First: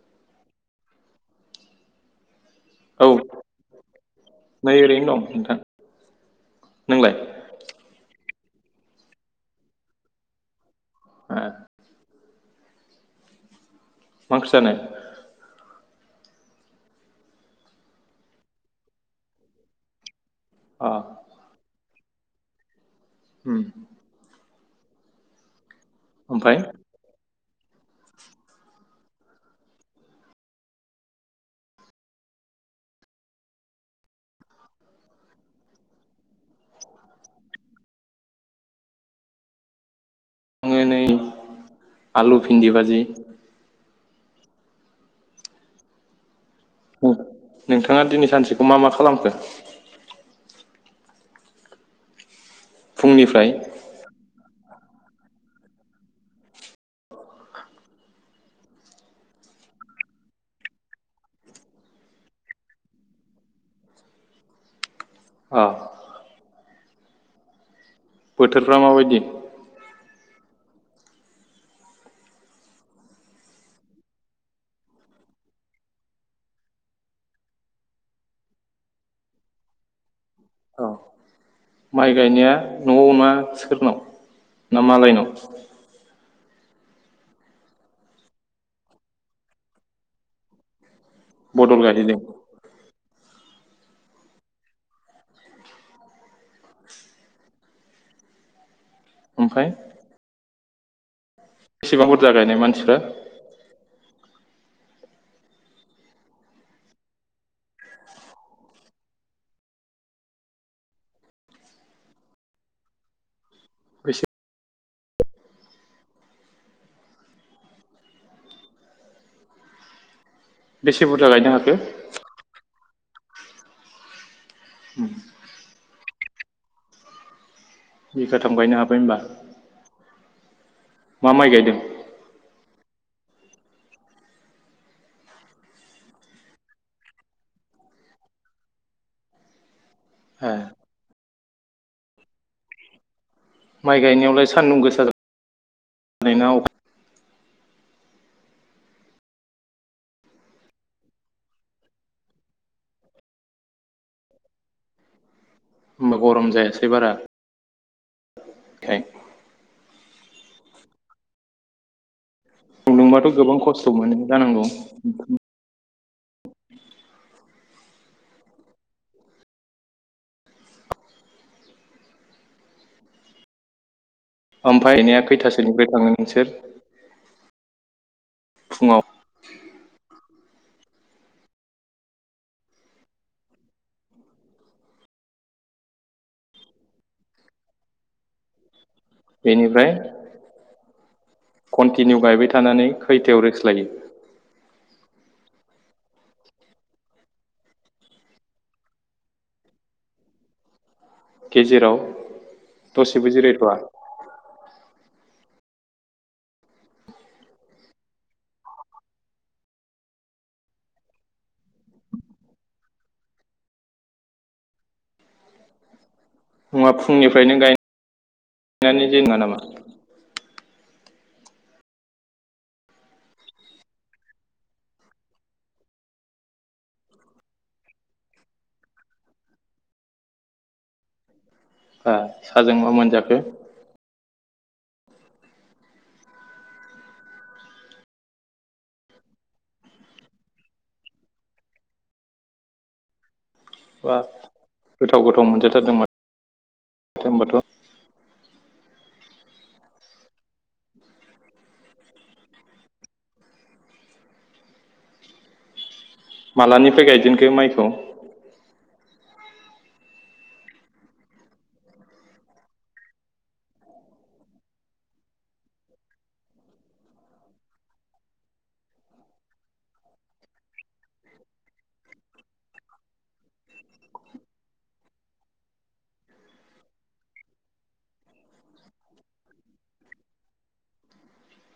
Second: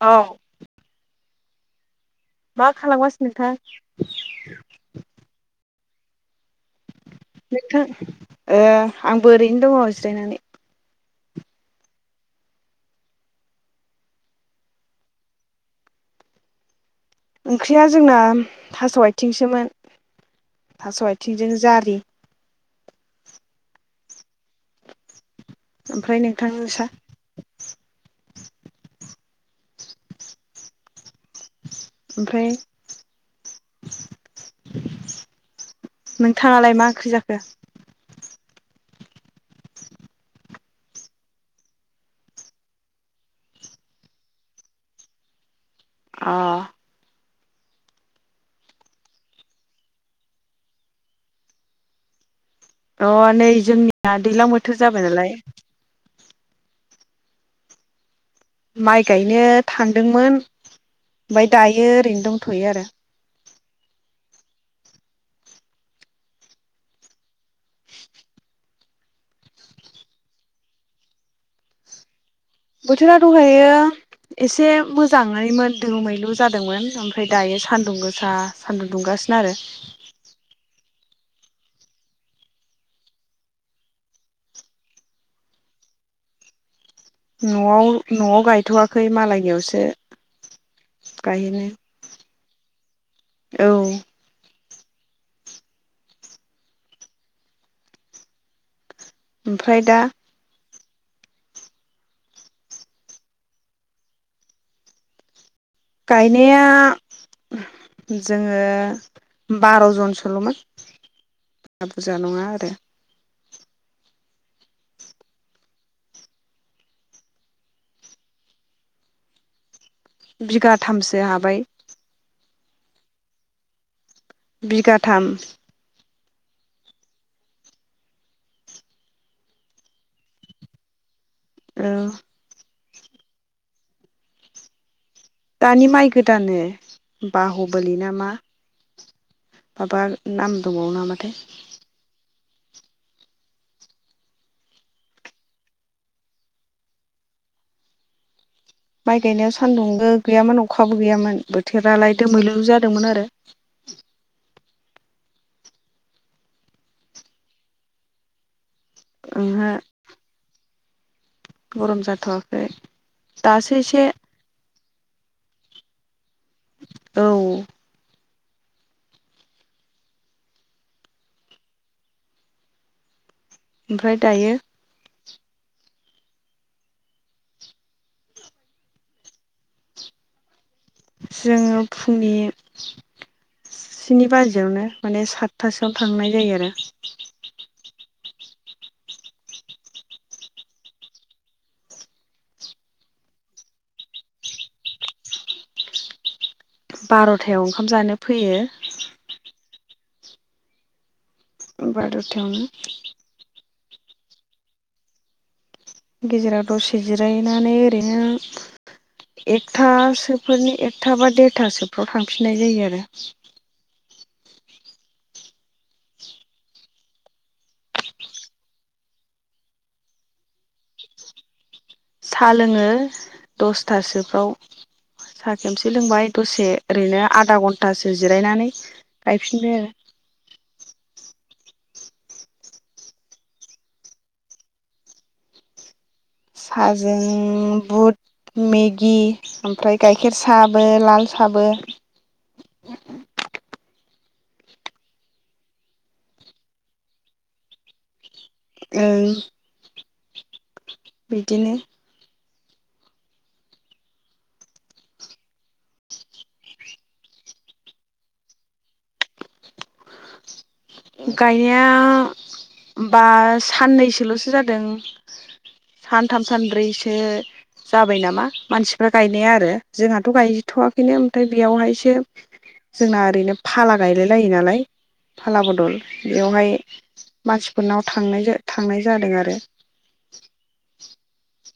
औ मा औ खालामगासिनो नोंथां? नै ओरैनो दं नोंथां नोंलाय? नोंथां ओ आंबो ओरैनो दङ जिरायनानै [unintelligible] मा ओंख्रि जानाय? ओंख्रिया जोंना थास' आथिंसोमोन। अ थास' आथिंजों जारि होम ओमफ्राय नोंथां सान ओमफ्राय नोंथाङालाय मा ओंख्रि जाखो? आङो नै आलु भिन्दि बाजि अ उम, नोंथाङा दिनै सानसेखौ मा मा खालामखो? अ फुंनिफ्राय नै जोंनिया दैज्लां बो थोर जाबाय नालाय माइ गायनो थांदोंमोन, ओमफ्राय दायो ओरैनो दंथ'यो आरो औ बोथोरफ्रा माबायदि? बोथोरा दहायो एसे मोजाङैमोन दोमैलु जादोंमोन। ओमफ्राय दायो सान्दुं गोसा सानदुं दुंगासिनो आरो औ! माइ गायनाया न'आव ना सोरनाव ना मालायनाव? न'आव न'आव गायथ'वाखै मालायनियावसो। बदल गायहैदों? औ‌। ओमफ्राय दा बिसिबां बुरजा गायनाय मानसिफोर? गायनाया जोङो बार जनसोलमोन बारा बुरजा नङा आरो बेसे बेसे बिगाथामसो बुरजा गायनो हाबाय हाखो? बिगाथाम बिगाथाम गायनो हाबाय होमबा। मा माइ गायदों? ओ दानि माइ गोदानो बाहबोलि नामा माबा ए नाम दंबावो नामाथाय माइ गायनायावलाय सान्दुं गोसा नायना अख माइ गायनायाव सान्दुंबो गैयामोन अखाबो गैयामोन बोथोरालाय दोमैलु जादोंमोन आरो होमबा गरम जायासै बारा? थें [unintelligible] ओंहो गरम जाथ दुंदोंबाथ गोबां खस्थ मोनो जानांगौ? [unintelligible] औ ओमफ्राय दायो ओमफायनाया खैथासोनिफ्राय थाङो नोंसोर? फुङाव? जोङो फुंनि स्नि बाजियावनो माने सातथासोआव थांनाय जायो आरो बेनिफ्राय कन्टिनिउ गायबाय थानानै खैथायाव रेस लायो बारथायाव ओंखाम जानो फैयो गेजेराव बार'थायावनो दसेबो जिरायथ'आ? [inaudible] गेजेराव दसे जिरायनानै ओरैनो एकथासोफोरनि एकथा बा देरथासोफ्राव थांफिननाय जायो आरो। नंङा फुंनिफ्रायनो गायनानै दोङा नामा? साहा लोङो दसथासोफ्राव साहा खेबसे लोंबाय दसे ओरैनो आधा घन्टासो जिरायनानै गायफिनबाय आरो। ओ साहाजों मा मोनजाखो? साहाजों बुट मेगि ओमफ्राय गाइखेर साबो, लाल साबो। [inaudible] बाब गोथाव गोथाव मोनजाथारदों होनबाथ'। ओं। बिदिनो। मालानिफ्राय गायजेनखो माइखौ? गायनाया बा साननैसोल'सो जादों सानथाम सानब्रैसो जाबाय नामा मानसिफ्रा गायनाया आरो। जोंहाथ गायथवाखैनो ओमफ्राय बेयावहायसो जोंना ओरैनो फाला गायलाय लायो नालाय। फाला बदल बेवहाय मानसिफोरनाव थांनाय-थांनाय जादों आरो।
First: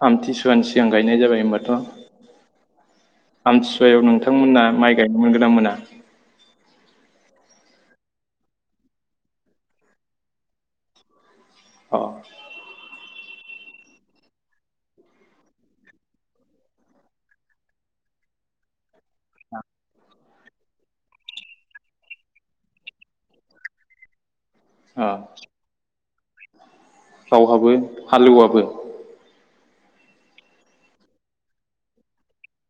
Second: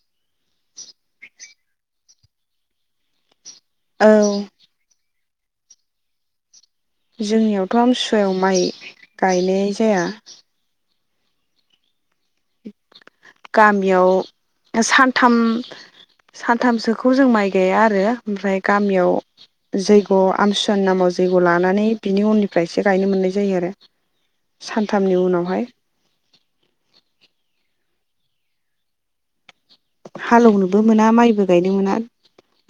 आमथिसुवानि सिगां गायनाय जाबाय होनबाथ'। आमथिसुवायाव औ नोंथांमोना माइ गाय मोनगोना मोना? जोंनियावथ' आमथिसुवायाव माइ गायनाय जाया। औ। गामियाव सानथाम सानथामसोखौ जों माइ गाया आरो ओमफ्राय गामियाव जैग' आमथिसुवानि नामाव जैग' लानानै बिनि उननिफ्राय एसे गायनो मोननाय जायो आरो अ सानथामनि उनावहाय। बहाबो हालेवाबो? हालौनोबो मोना माइबो गायनो मोना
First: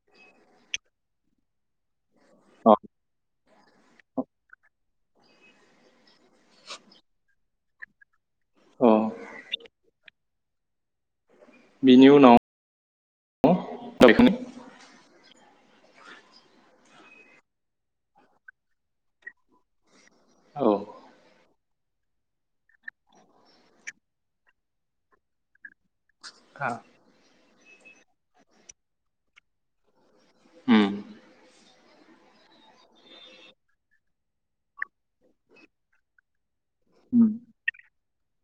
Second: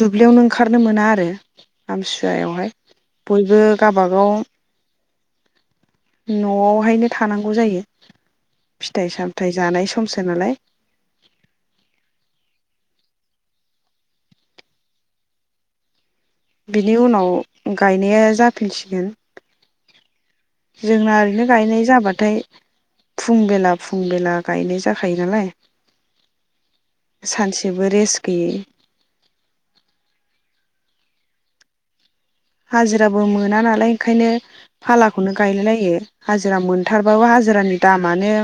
दुब्लियावनो ओंखारनो मोना आरो आमथि अ सुवायावहाय। बयबो गाव बागाव न'आवहायनो थानांगौ जायो औ फिथाइ-सामथाइ जानाय समसो नालाय। बिनि उनाव गायखां बिनि उनाव गायनाया जाफिनसिगोन औ [inaudible] जोंना ओरैनो गायनाय जाबाथाय फुं बेला फुं बेला गायनाय जाखायो नालाय सानसेबो रेस्ट गैयै। [inaudible] उम हाजिराबो मोना नालाय ओंखायनो फालाखौनो गायलाय लायो हाजिरा उम मोनथारबाबो हाजिरानि दामानो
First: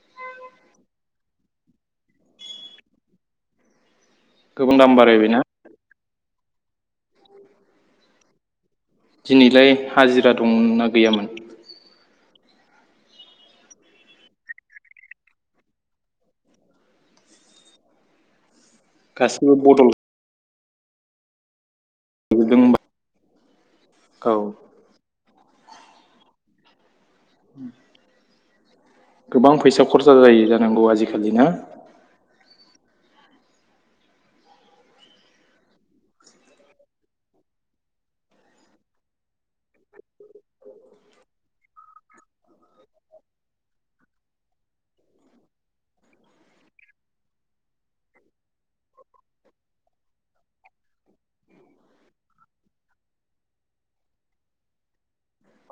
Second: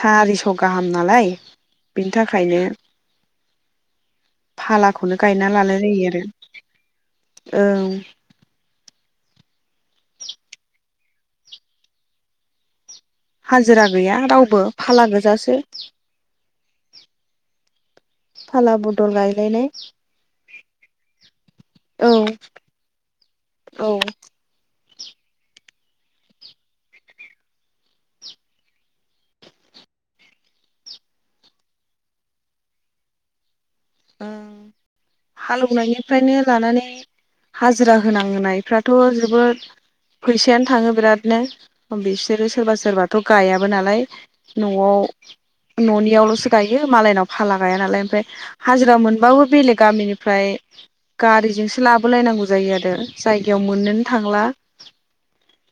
सारिस' गाहाम नालाय बिनि थाखायनो। गोबां दाम फालाखौनो बारायबायना गायना लालाय लायो आ [inaudible] औ। दिनैलाय हाजिरा दं ना गैयामोन? हाजिरा गैया रावबो फाला गोजासो। [inaudible] फाला बदल गासिबो गायलायलाय। बदल औ। जोबदों होनबा औ। गोबां फैसा खरसा जायो जानांगौ आजिखालि ना? [inaudible] हालेवनायनिफ्रायनो लानानै हाजिरा होनांनायफ्राथ' जोबोद फैसायानो थाङो बिरादनो बिसोरो सोरबा सोरबाथ' गायाबो नालाय न'आव न'नियावल'सो गायो मालायनाव फाला गाया नालाय ओमफ्राय हाजिरा मोनबाबो बेलेग गामिनिफ्राय गारिजोंसो लाबो लायनांगौ जायो आरो जायगायाव मोननोनो थांला।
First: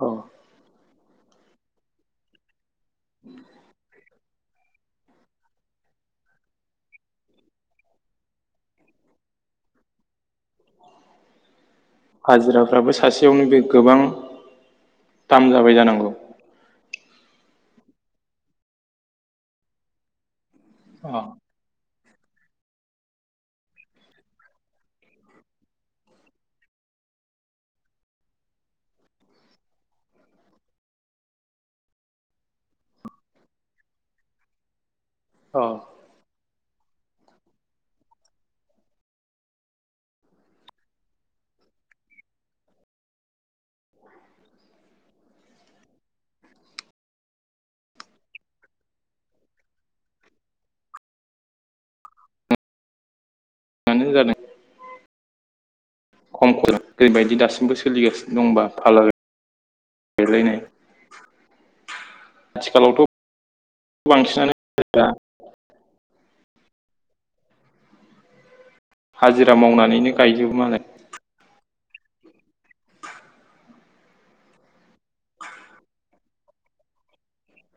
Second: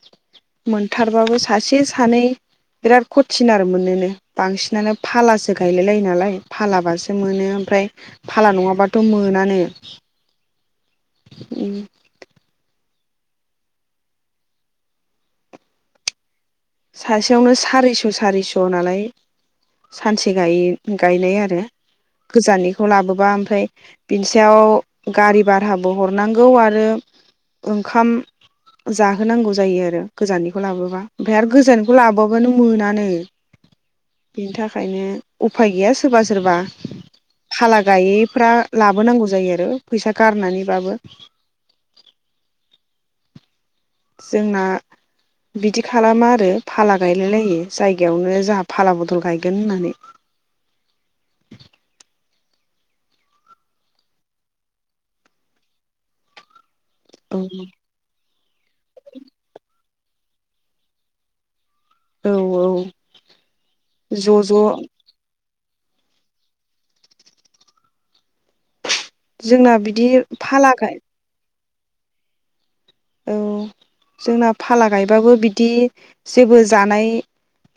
अ मोनथारबाबो सासे सानै बिराद कथिन आरो मोननोनो बांसिनानो फालासो गायलायो नालाय फालाबासो मोनो। ओमफ्राय फाला नङाब्ला थ' मोनानो। [inaudible] हाजिराफ्राबो सासेयावनो बे गोबां दाम जाबाय जानांगौ। सासेयावनो सारिस' सारिस' नालाय सानसे गायो अ गायलायय आरो। गोजाननिखौ लाबोबा ओमफ्राय बिनि सायाव गारि भाराबो हरनांगौ आरो ओंखाम जाहोनांगौ जायो आरो गोजाननिखौ लाबोबा। ओमफ्राय आरो गोजाननिखौ लाबोआबानो मोनानो बिनि थाखायनो। अ उफाय गैया सोरबा सोरबा। खाला गायैफ्रा लाबोनांगौ जायो आरो फैसा गारनानैबाबो। जोंना बिदि खालामा आरो फाला गायलायलायो जायगायावनो जोंहा फाला बदल गायगोन होननानै। मानो जादों? [unintelligible] ओरैबायदि औ दासिमबो सोलिगासिनो दंबा फाला गायलायनाय औ औ आथिखालावथ' ज' ज' बांसिनानो हाजिरा जोंना बिदि मावनानैनो गायजोबो फाला मालाय गाय औ जोंना फाला गायबाबो बिदि जेबो जानाय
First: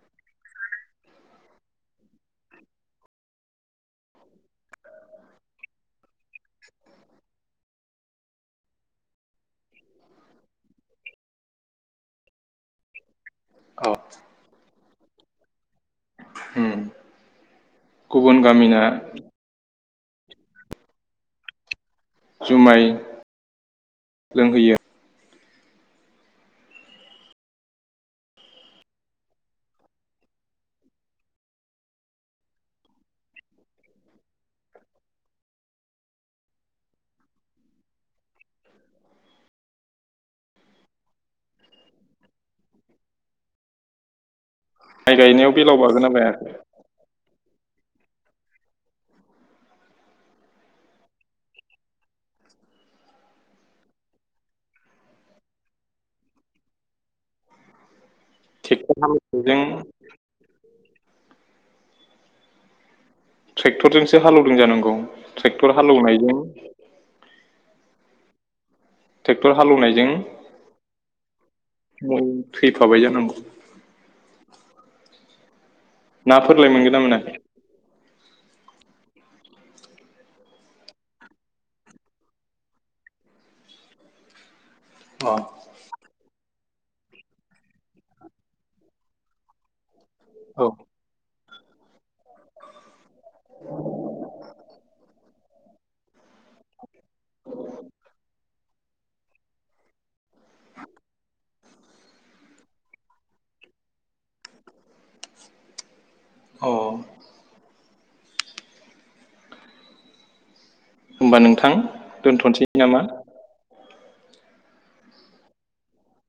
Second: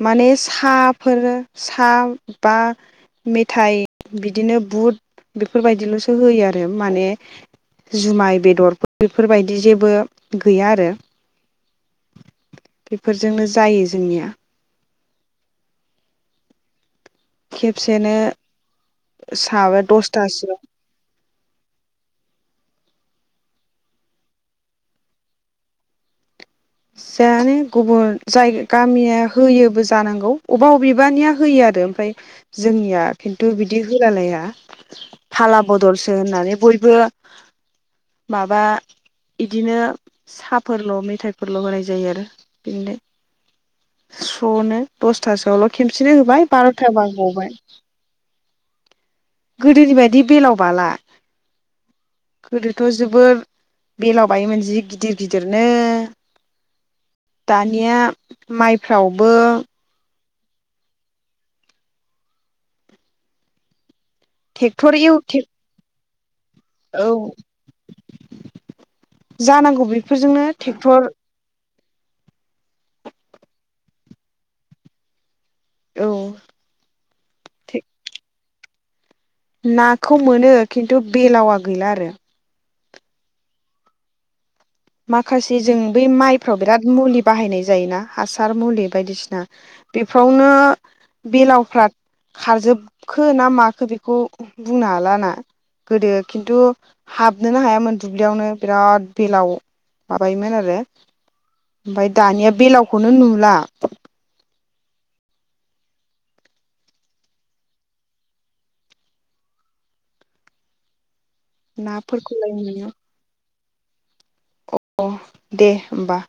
माने सा फोर सा बा मेथाइ बिदिनो बुट बेफोरबायदिल'सो होयो आरो माने जुमाय बेदरफोर बेफोरबायदि जेबो गैया आरो बेफोरजोंनो जायो औ जोंनिया। होम। खेबसेनो साबो दसथा सिबां। जुमाय लोंहैयो। जानो गुबुन जाय गामिया होयोबो जानांगौ अबा अबेबानिया होयो आरो ओमफ्राय जोंनिया खिन्थु बिदि होलालाया फाला बदलसो होननानै बयबो माबा इदिनो साफोरल' मेथाइ फोरल' होनाय जायो आरो बिदिनो। ज'नो माइ गायनायाव दसथासोआवल' बेलाव बागोना खेमसेनो होबाय बायाखै बार'था बा गबाय। गोदोनि बायदि बेलाव बाला। गोदोथ' जोबोर बेलाव बायोमोन जि गिदिर गिदिरनो। दानिया ट्रेक्टर माइफ्रावबो हालेवनायजों [inaudible] थेक्टरजों सो हालौदों जानांगौ ट्रेक्टर एव ट्रेक्टर हालौनाय [unintelligible] औ। ट्रेक्टर जानांगौ बेफोरजोंनो थेक्टर औ थैफाबाय जानांगौ। औ ना फोरलाय मोनगोन ना मोनाखै? नाखौ मोनो खिन्थु बेलावा गैला आरो अ माखासे जों बे माइ फ्राव बिराद मुलि बाहायनाय जायोना हासार मुलि बायदिसिना। बेफ्रावनो औ बेलाव फ्रा खारजोबखो ना माखो बेखौ बुंनो हाला ना। गोदो खिन्थु हाबनोनो हायामोन दुब्लियावनो बिराद बेलाव माबायोमोन आरो। ओमफाय दानिया बेलावखौनो नुला। अ अ। होनोमबा नोंथां नाफोरखौलाय दोनथ'नोसै नामा? अ दे होमबा।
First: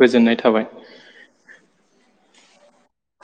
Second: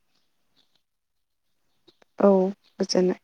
गोजोननाय थाबाय। औ गोजोननाय।